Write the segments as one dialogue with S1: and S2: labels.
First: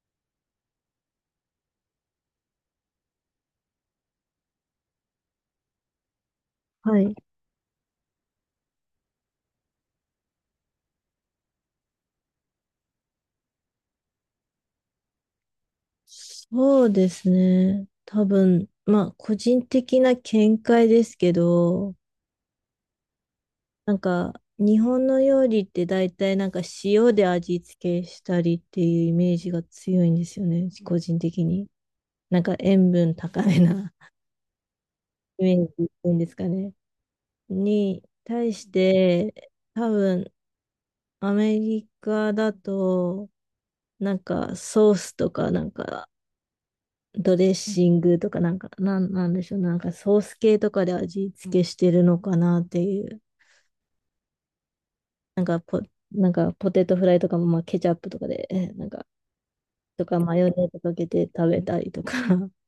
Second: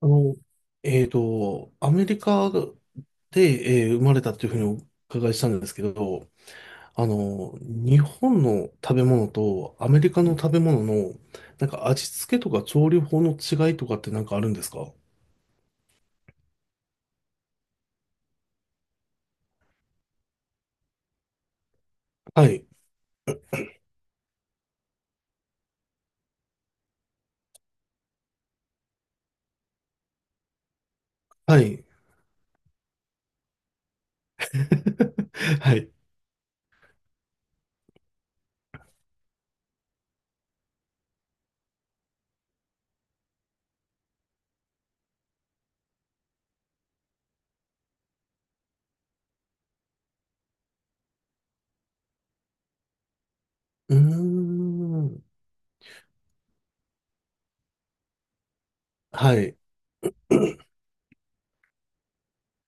S1: あの、アメリカで、生まれたというふうにお伺いしたんですけど、
S2: はい。
S1: 日本の食べ物とアメリカの食べ物の、なんか味付けとか調理法の違いとかってなんかあるんですか？
S2: そうですね。多分、まあ、個人的な見解ですけど、
S1: はい。
S2: なんか、日本の料理って大体なんか塩で味付けしたりっていうイメージが強いんですよね。個人的
S1: は
S2: に。
S1: い。
S2: なんか塩分高めな イメ ージ
S1: は
S2: っ
S1: い。
S2: ていうんですかね。に対して、多分、アメリカだと、なんかソースとかなんかドレッシングとかなんか、なんでしょう、なんかソース系とかで味付けしてるのかなっていう。
S1: うーん。
S2: なんかポ、なんかポテトフライとかも、まあ、ケチャップとかで、なんか、
S1: はい。
S2: とかマヨネーズかけて食べたりとか。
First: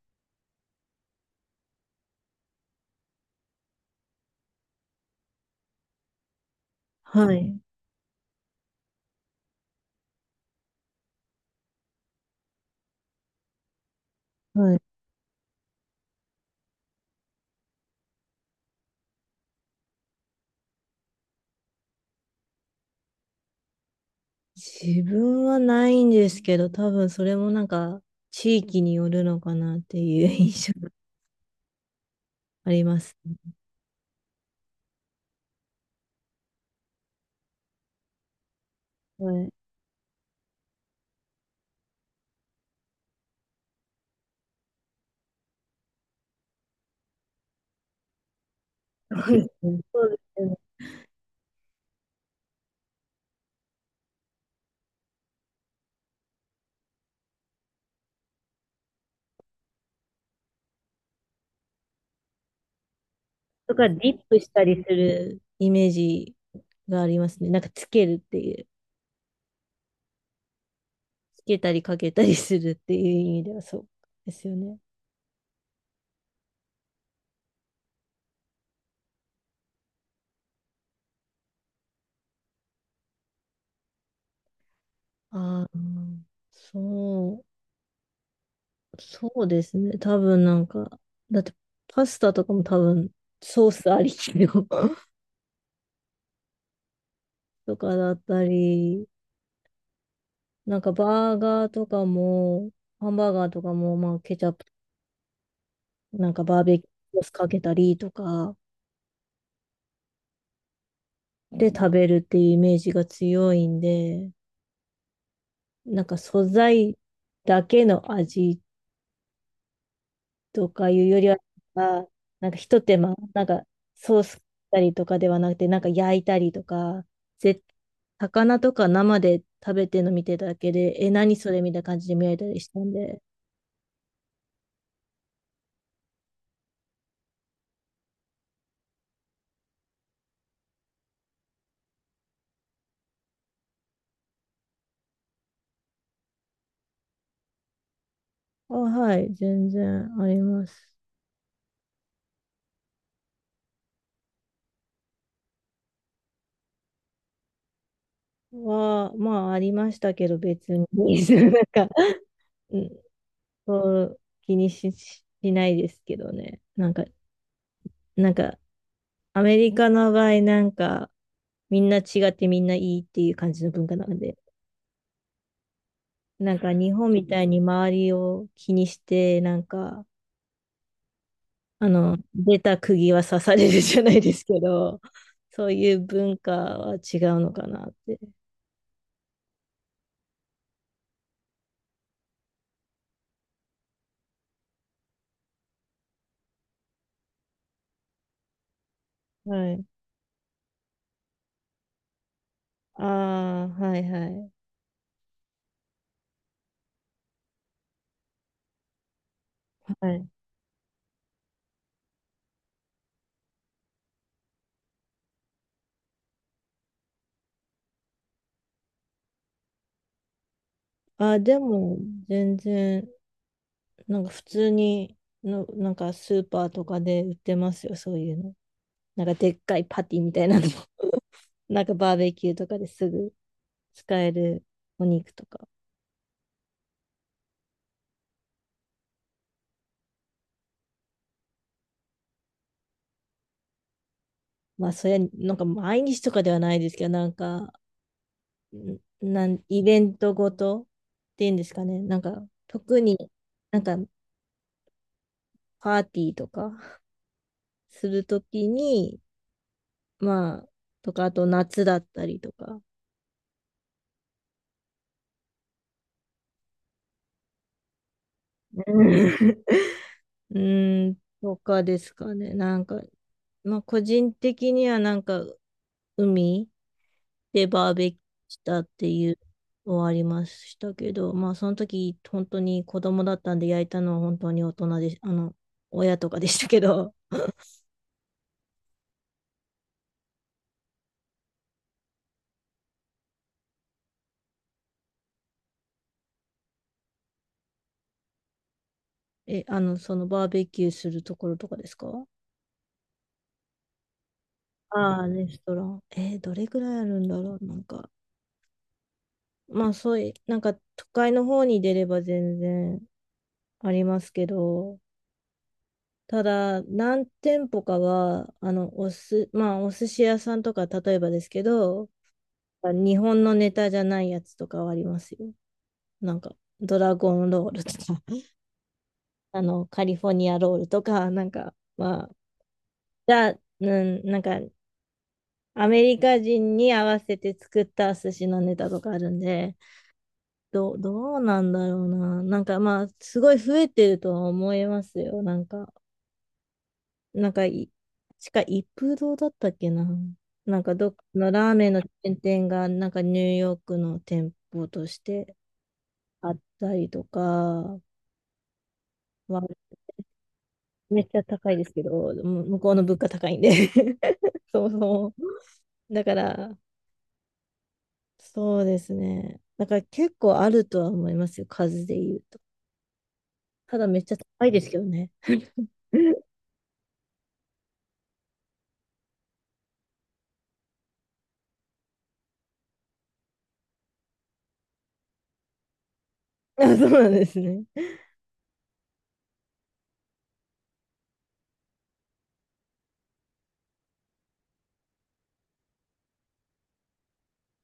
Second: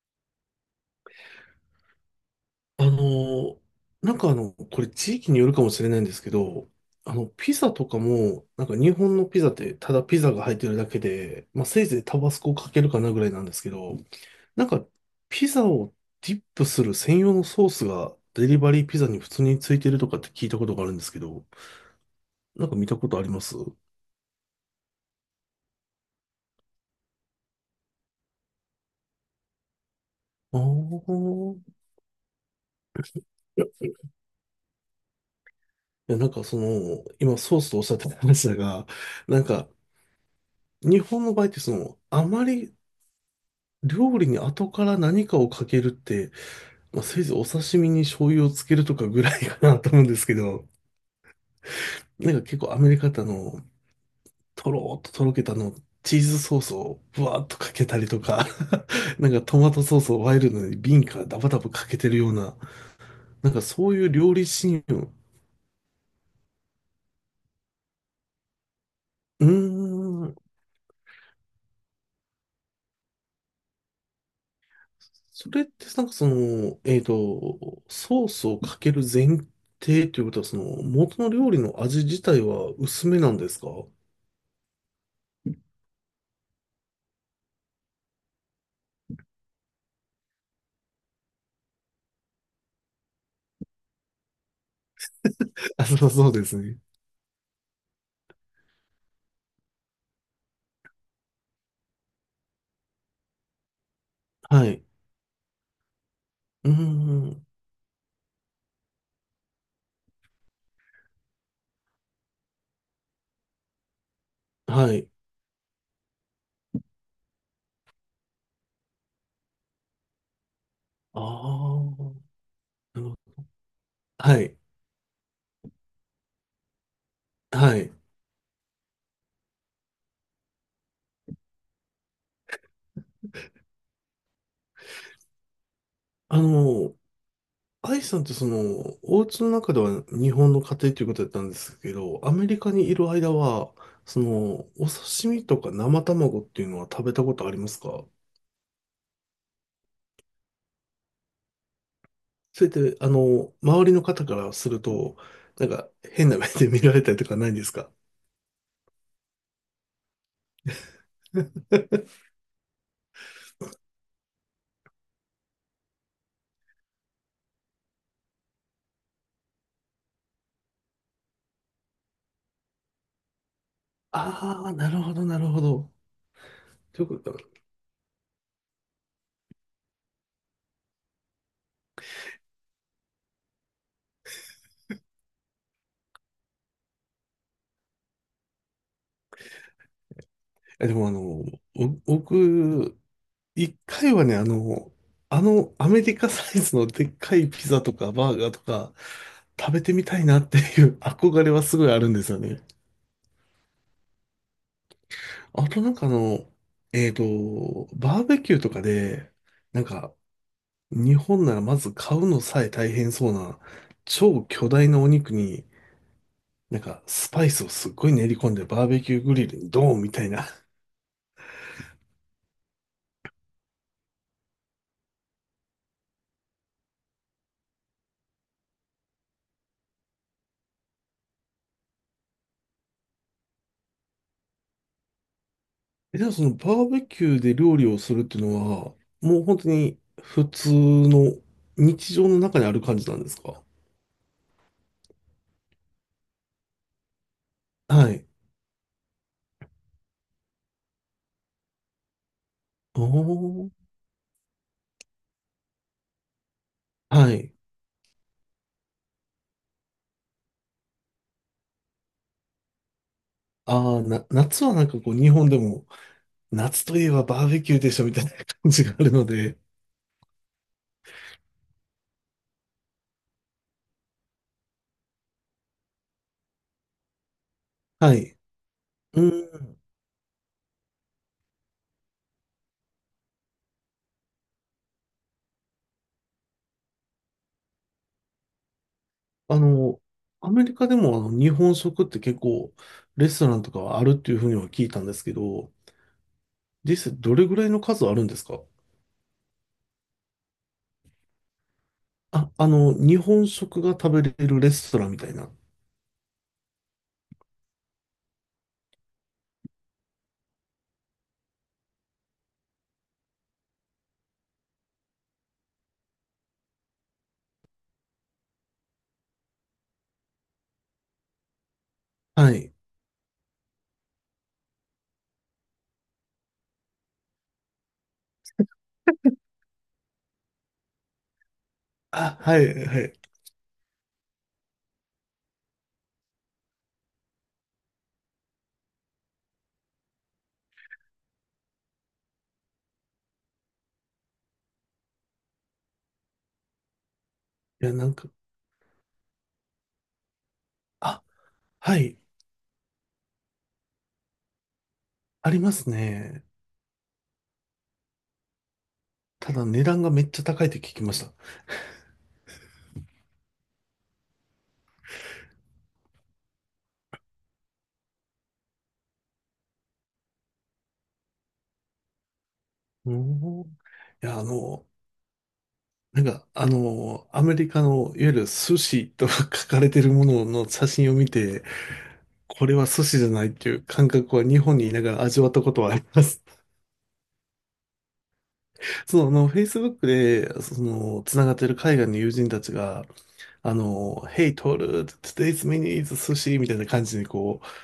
S1: あの、なんかこれ地域によるかもしれないんですけど、
S2: は
S1: ピ
S2: い。
S1: ザとかも、なんか日本のピザってただピザが入ってるだけで、まあせいぜいタバスコをかけるかなぐらいなんですけど、なん
S2: はい。
S1: かピザをディップする専用のソースがデリバリーピザに普通についてるとかって聞いたことがあるんですけど、なんか見たことあります？
S2: 自分はないんですけど、多分それもなんか、地域によるのかなっていう
S1: ああ
S2: 印象が
S1: ー、い
S2: あります。
S1: や、いや、なんかその、今ソースとおっしゃってた話だが、
S2: は
S1: なん
S2: い。
S1: か、日本の場合ってその、あまり料理に後から何かをかけるって、まあ、せいぜいお刺身に醤油をつけるとかぐらい かなと思う
S2: そ
S1: ん
S2: う
S1: で
S2: で
S1: すけ
S2: すよね。
S1: ど、なんか結構アメリカってとろーっととろけたチーズソースをぶわーっとかけたりとか、なんかトマトソースをワイルドに瓶からダバダバかけてるような、なんか
S2: とか、
S1: そ
S2: デ
S1: ういう
S2: ィッ
S1: 料
S2: プ
S1: 理
S2: したり
S1: シー
S2: す
S1: ンを、
S2: るイメージがありますね。なんか、つけるっていう。
S1: うーん、
S2: けたりかけたりするっていう意味ではそうですよね。
S1: それってなんかその、ソースをかける前提ということは、その元の料理の味自体は薄めなんですか？
S2: ああ、そそうですね。多分なんか、だってパスタとかも多分ソースありきの
S1: あ、そうそうですね。
S2: とかだったり、なんかバーガーとかも、ハンバーガーとかも、まあケチャップ、
S1: はい。
S2: なんかバー
S1: うー
S2: ベキューソース
S1: ん。
S2: かけたりとかで食べるっていうイメージが強いんで、
S1: はい。
S2: なんか素材だけの味とかいうよ
S1: あ
S2: りは、
S1: あ。
S2: あなんかひと手
S1: なる
S2: 間、
S1: ほど。
S2: なんかソース
S1: は
S2: し
S1: い。
S2: たりとかではなくて、なんか焼いたりとか、ぜ、
S1: はい。
S2: 魚とか生で食べてるの見てただけで、え、何それみたいな感じで見られたりしたんで、
S1: あの、アイさんってその、お家の中では日本の家庭ということだったんですけど、アメリカにいる間は、その、お刺身とか生卵っていうのは食べたことありますか？
S2: あ、はい、全然あります。
S1: それって、周りの方からすると、なんか変な目で見られたりとかないんですか？
S2: は、まあ、ありましたけど、別に、なんか、うん、そう気にしないですけどね。なんか、なんか、アメリカの場合、なんか、みんな違ってみんないいっていう感じの文化なので、
S1: ああ、なるほど、なるほど。
S2: なんか日
S1: という
S2: 本
S1: こ
S2: み
S1: とか。
S2: たいに周りを気にして、なんか、あの、出た釘は刺されるじゃないですけど、そういう文化は違うのかなって。
S1: え、でも僕、一回はね、あのアメリカサイズのでっかいピザとかバーガーとか
S2: は
S1: 食べ
S2: い。
S1: てみたいなっていう 憧れはすごいあるんですよね。
S2: ああ、はいはい。
S1: あとなんかバーベキューとかで、なん
S2: は
S1: か
S2: い。
S1: 日本ならまず買うのさえ大変そうな超巨大なお肉になんかスパイスをすっごい練り込んでバーベキューグリルにドーンみたいな。
S2: ああ、でも、全然、なんか普通にの、なんかスーパーとかで売ってますよ、そういうの。なんかでっかいパティみたいなのも。なんかバーベキューとかですぐ使えるお肉とか。
S1: え、じゃあそのバーベキューで料理をするっていうのは、もう本当に普通の日常の中にある感じなんですか？
S2: まあ、そりゃ、なんか毎日とかではないですけど、なんか、
S1: はい。
S2: イベントごとっていうんですかね。なんか、特に
S1: おー。
S2: なんかパーティーとか
S1: はい。
S2: するときに、まあ、とか、あと夏だったりとか、
S1: ああ、夏はなんかこう日本でも、夏といえばバーベキューでしょみたいな感じが
S2: う
S1: あるの
S2: ん
S1: で、
S2: うーん、とかですかね。なんか、まあ、個人的にはなんか、海でバーベ
S1: は
S2: キュー
S1: い。
S2: したって
S1: う
S2: いう
S1: ん。
S2: のはありましたけど、まあ、その時、本当に子供だったんで焼いたのは本当に大人で、あの、親とかでしたけど、
S1: あの、アメリカでもあの日本食って結構レストランとかはあるっていうふうには聞いたんですけど、実際どれぐらいの数あるんですか？
S2: え、あの、そのバーベキューするところとかですか？
S1: あ、日本食が食べれるレストランみ
S2: ああ
S1: た
S2: ー、
S1: い
S2: レ
S1: な。
S2: ストラン。どれぐらいあるんだろう。なんか、まあそういう、なんか都会の方に出れば全然ありますけど、ただ何店舗かは、あの、まあお寿司屋さんとか例えばですけど、
S1: はい。
S2: 日本のネタじゃないやつとかはありますよ。なんか、ドラゴンロールとか、あの、カリフォルニアロールとか、なんか、まあ、
S1: あ、はい、はい。
S2: じゃあ、うん、なんかアメリカ人に合わせて作った寿司のネタとかあるんで、どうなんだろうな。なんかまあ、すごい増えてるとは思いますよ。なんか、なんか
S1: い
S2: い、
S1: や、なんか、
S2: しか一風堂だったっけな。なんかどっ
S1: あ、
S2: かのラーメン
S1: は
S2: のチ
S1: い、
S2: ェーン店が、なんかニューヨークの店舗とし
S1: あ
S2: て
S1: りますね。
S2: あったりとか、
S1: た
S2: まあ、
S1: だ値段がめっちゃ高いって聞きまし
S2: めっ
S1: た。
S2: ちゃ高いですけど、向こうの物価高いんで そもそも。だから、そうですね。だから結構あるとは思いますよ、数で言うと。
S1: うん。い
S2: ただめっちゃ
S1: や、
S2: 高いですけどね。
S1: なん か、アメリカの、いわゆる寿司と 書かれてるものの写真を見て、これは寿司じゃないっていう感覚は日本にいながら味わったことはあります。
S2: あ、そうなんですね。
S1: その、Facebook で、その、つながってる海外の友人たちが、Hey, Toru, today's menu is sushi みたいな感じにこう、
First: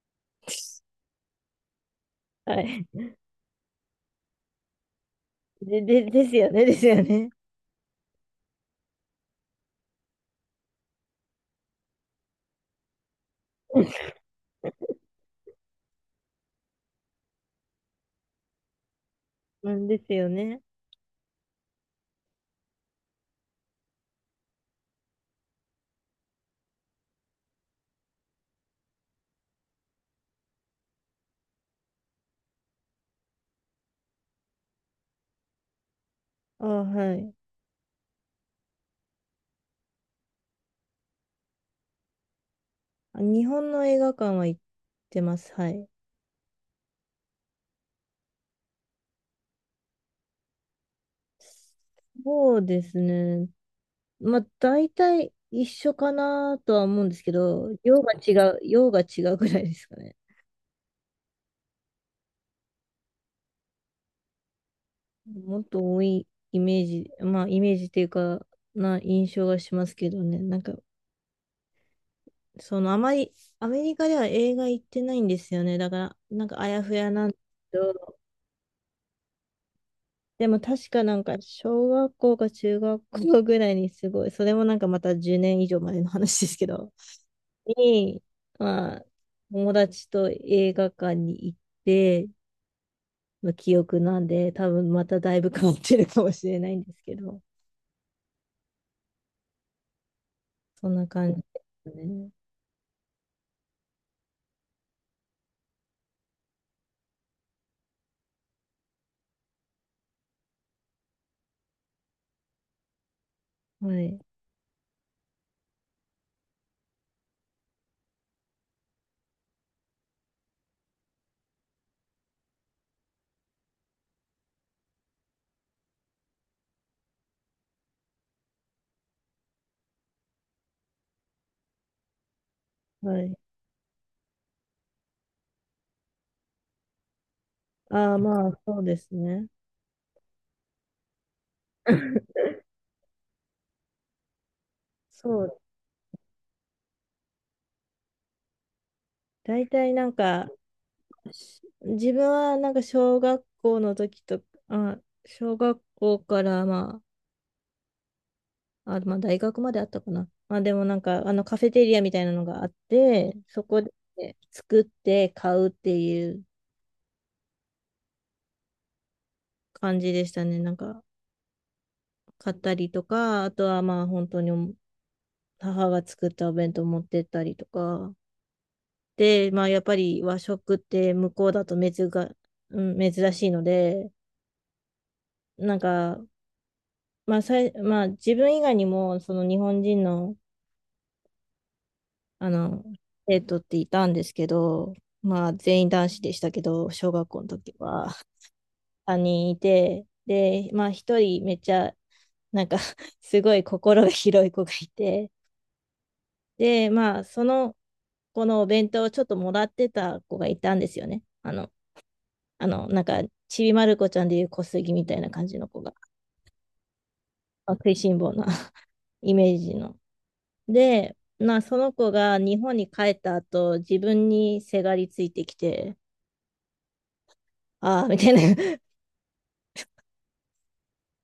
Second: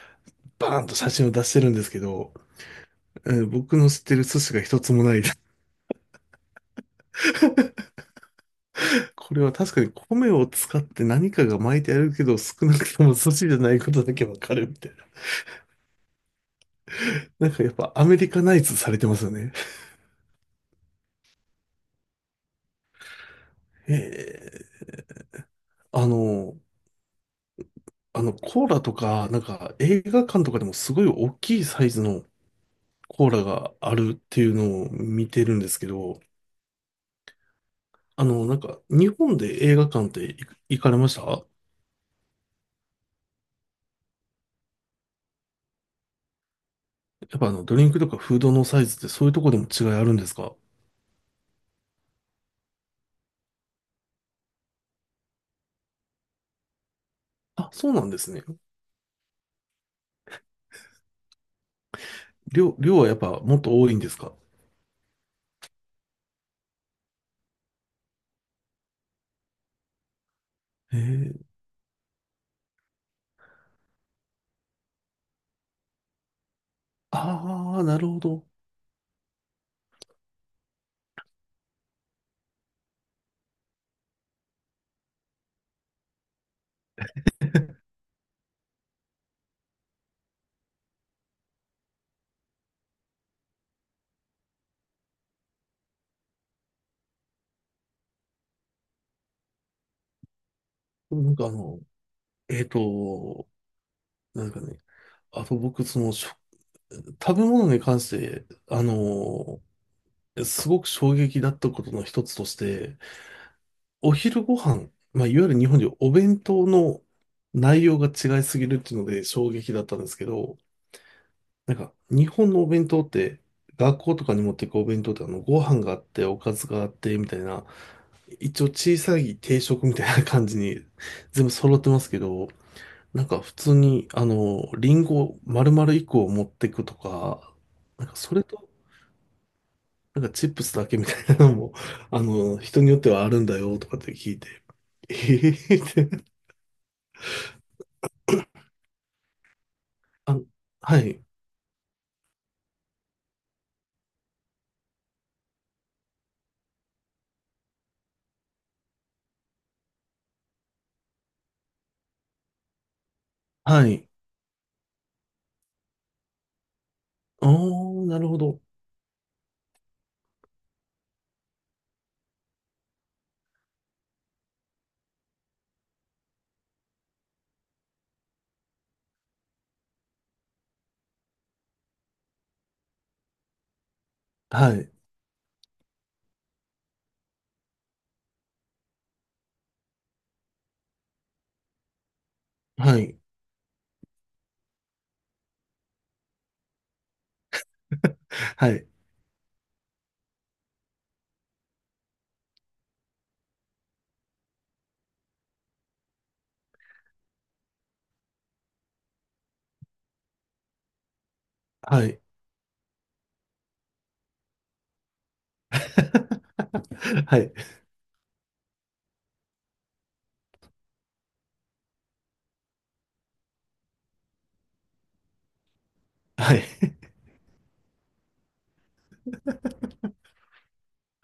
S1: バーンと写真を出してるんですけど、
S2: はい。
S1: うん、僕の知ってる寿司が一つもないです。
S2: ですよね、ですよね。
S1: これは確かに米を使って何かが巻いてあるけど、少なくとも寿司じゃないことだけわかるみたいな。なんかやっぱアメリカナイズされてますよね。
S2: なんですよね。
S1: ええ、あの、あのコーラとか、なんか映画館とかでもすごい大きいサイズのコーラがあるっていうのを見てるんですけど、
S2: あ、はい。
S1: なんか日本で映画館って行かれました？
S2: あ日本の映画館は行ってます。はい。
S1: やっぱあのドリンクとかフードのサイズってそういうとこでも違いあるんですか？
S2: そうですね。まあ、大体一緒かなとは思うんですけど、
S1: あ、そうなんですね。
S2: 量が違うぐらいですかね。
S1: 量はやっぱもっと多いんですか？
S2: もっと多いイメージ、まあイメージっていうか、な印象がしますけどね。なんか、
S1: ええ、
S2: そのあまり、アメリカでは映画行ってないんですよね。だから、なんかあやふやなんで
S1: あ
S2: すけ
S1: あー、なる
S2: ど、
S1: ほど。
S2: でも確かなんか小学校か中学校ぐらいにすごい、それもなんかまた10年以上前の話ですけど、に、まあ、友達と映画館に行って、の記憶なんで、多分まただいぶ変わってるかもしれないんですけど、そんな
S1: な
S2: 感
S1: ん
S2: じで
S1: か
S2: すね。
S1: えっと、なんかね、あと僕、その、食べ物に関して、すごく衝撃だったことの一つとして、
S2: は
S1: お
S2: い。
S1: 昼ご飯、まあ、いわゆる日本でいうお弁当の内容が違いすぎるっていうので衝撃だったんですけど、なんか、日本のお弁当って、学校とかに持っていくお弁当ってご飯があって、おかずがあって、みたいな、一応小さい定食みたいな感じに全部揃ってますけど、
S2: は
S1: なん
S2: い。
S1: か普通に、リンゴ丸々1個を持ってくとか、なん
S2: あ
S1: か
S2: あ、
S1: それ
S2: まあ、
S1: と、
S2: そうですね。
S1: なんかチップスだけみたいなのも、人によってはあるんだよとかって聞いて、
S2: そ
S1: え
S2: う。
S1: えって、
S2: 大体なん
S1: あ、
S2: か、
S1: はい、
S2: 自分はなんか小学校の時と、あ、小学校からまあ大学まであったかな。まあでもなんか、あのカフェテリアみたいなのがあって、そこ
S1: は
S2: で
S1: い、
S2: 作って買うっていう
S1: おー、なるほど、
S2: 感じでしたね。なんか、買ったりとか、あとはまあ本当に母が作ったお弁当持ってったりとか。で、まあ、やっぱり和食って向こうだと珍が、うん、珍しいので、
S1: はい、
S2: なんか、まあさい、まあ、自分以外にも、その日本人の、あの、
S1: はい、
S2: 生徒っていたんですけど、まあ、全員男子でしたけど、小学校の時は
S1: はい、
S2: 3人いて、で、まあ、1人めっちゃ、なんか すごい心が広い子がいて、で、まあ、その子のお弁当をちょっともらってた子がいたんですよね。あの、
S1: はい、
S2: あの、なんか、ちびまる子ちゃんでいう小杉みたいな感じの子が、
S1: はい、
S2: 食いしん坊な イメージの。で、まあ、その子が日本に帰った後、自分にせがりついてきて、
S1: はい。
S2: ああ、みたいな、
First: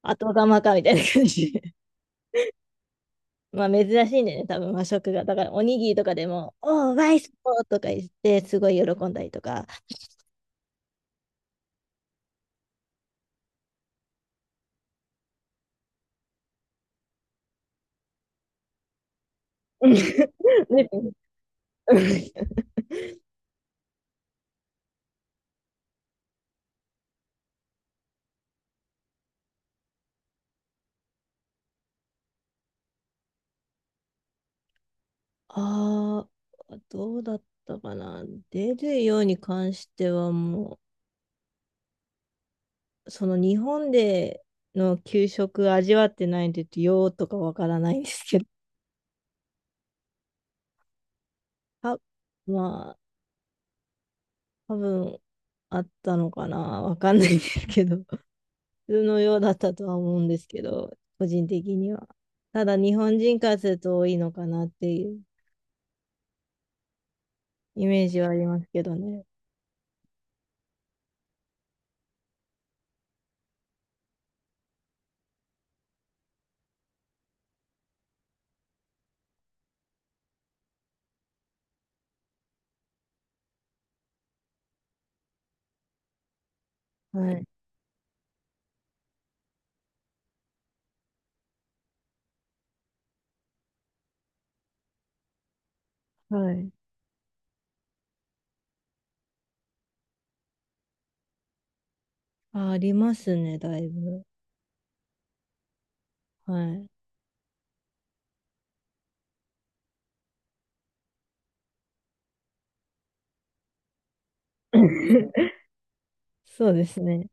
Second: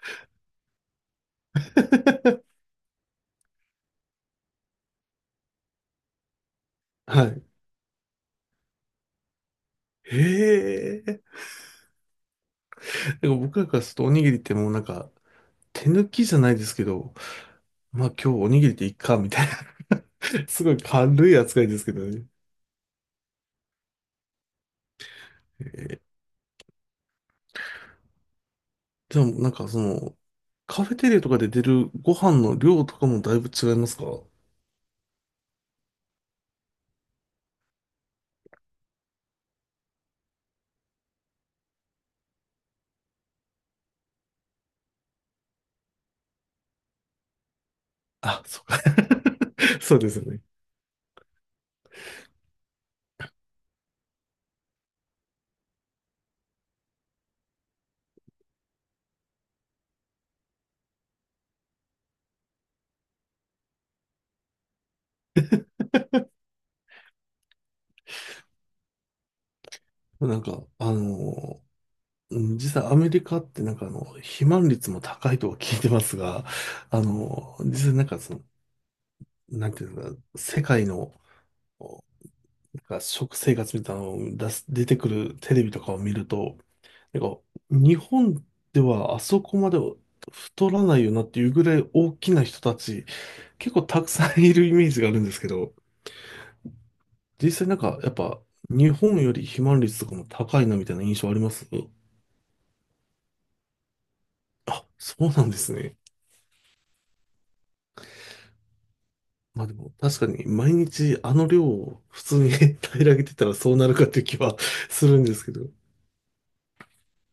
S2: 後釜か、みたいな感じで。まあ、珍しいんだよね、多分和食が。だから、おにぎりとかでも、おー、ワイ
S1: は
S2: ス
S1: い。
S2: ポーとか言って、すごい喜んだりとか。
S1: へえ。なんか僕らからするとおにぎりってもうなんか、手抜きじゃないですけど、まあ今日おにぎりでいっか、みたいな す ごい
S2: ね
S1: 軽い扱いですけどね。え、でもなんかその、カフェテレとかで出るご飯の量とかもだいぶ違いますか？
S2: ああ、どうだったかな。出るように関してはもその日本での給食味わってないんで、ようとかわからないんですけ
S1: あ、
S2: ど、
S1: そうか そうですよね。
S2: あ、まあ、多分あったのかな、わかんないですけど、普通のようだったとは思うんですけど、個人的には。ただ、日本人からすると多いのかなっていうイメージはありますけどね。
S1: なんか、うん、実際アメリカってなんか肥満率も高いとは聞いてますが、実際なんかその、なんていうのか、世界の、なんか食生活みたいなのを出てくるテレビとかを見ると、て
S2: は
S1: か、
S2: い。
S1: 日本ではあそこまで太らないよなっていうぐらい大きな人たち、結構たくさんいるイメージがあるんですけど、
S2: はい。
S1: 実際なんかやっぱ日本より肥満率とかも高いなみたいな印象あります？
S2: あ、ありますね、だいぶ。
S1: あ、そうなんですね。
S2: はい。
S1: まあでも確かに毎日あの量を普通に 平らげてたらそうなるかっていう気はするんですけ ど。
S2: そうですね。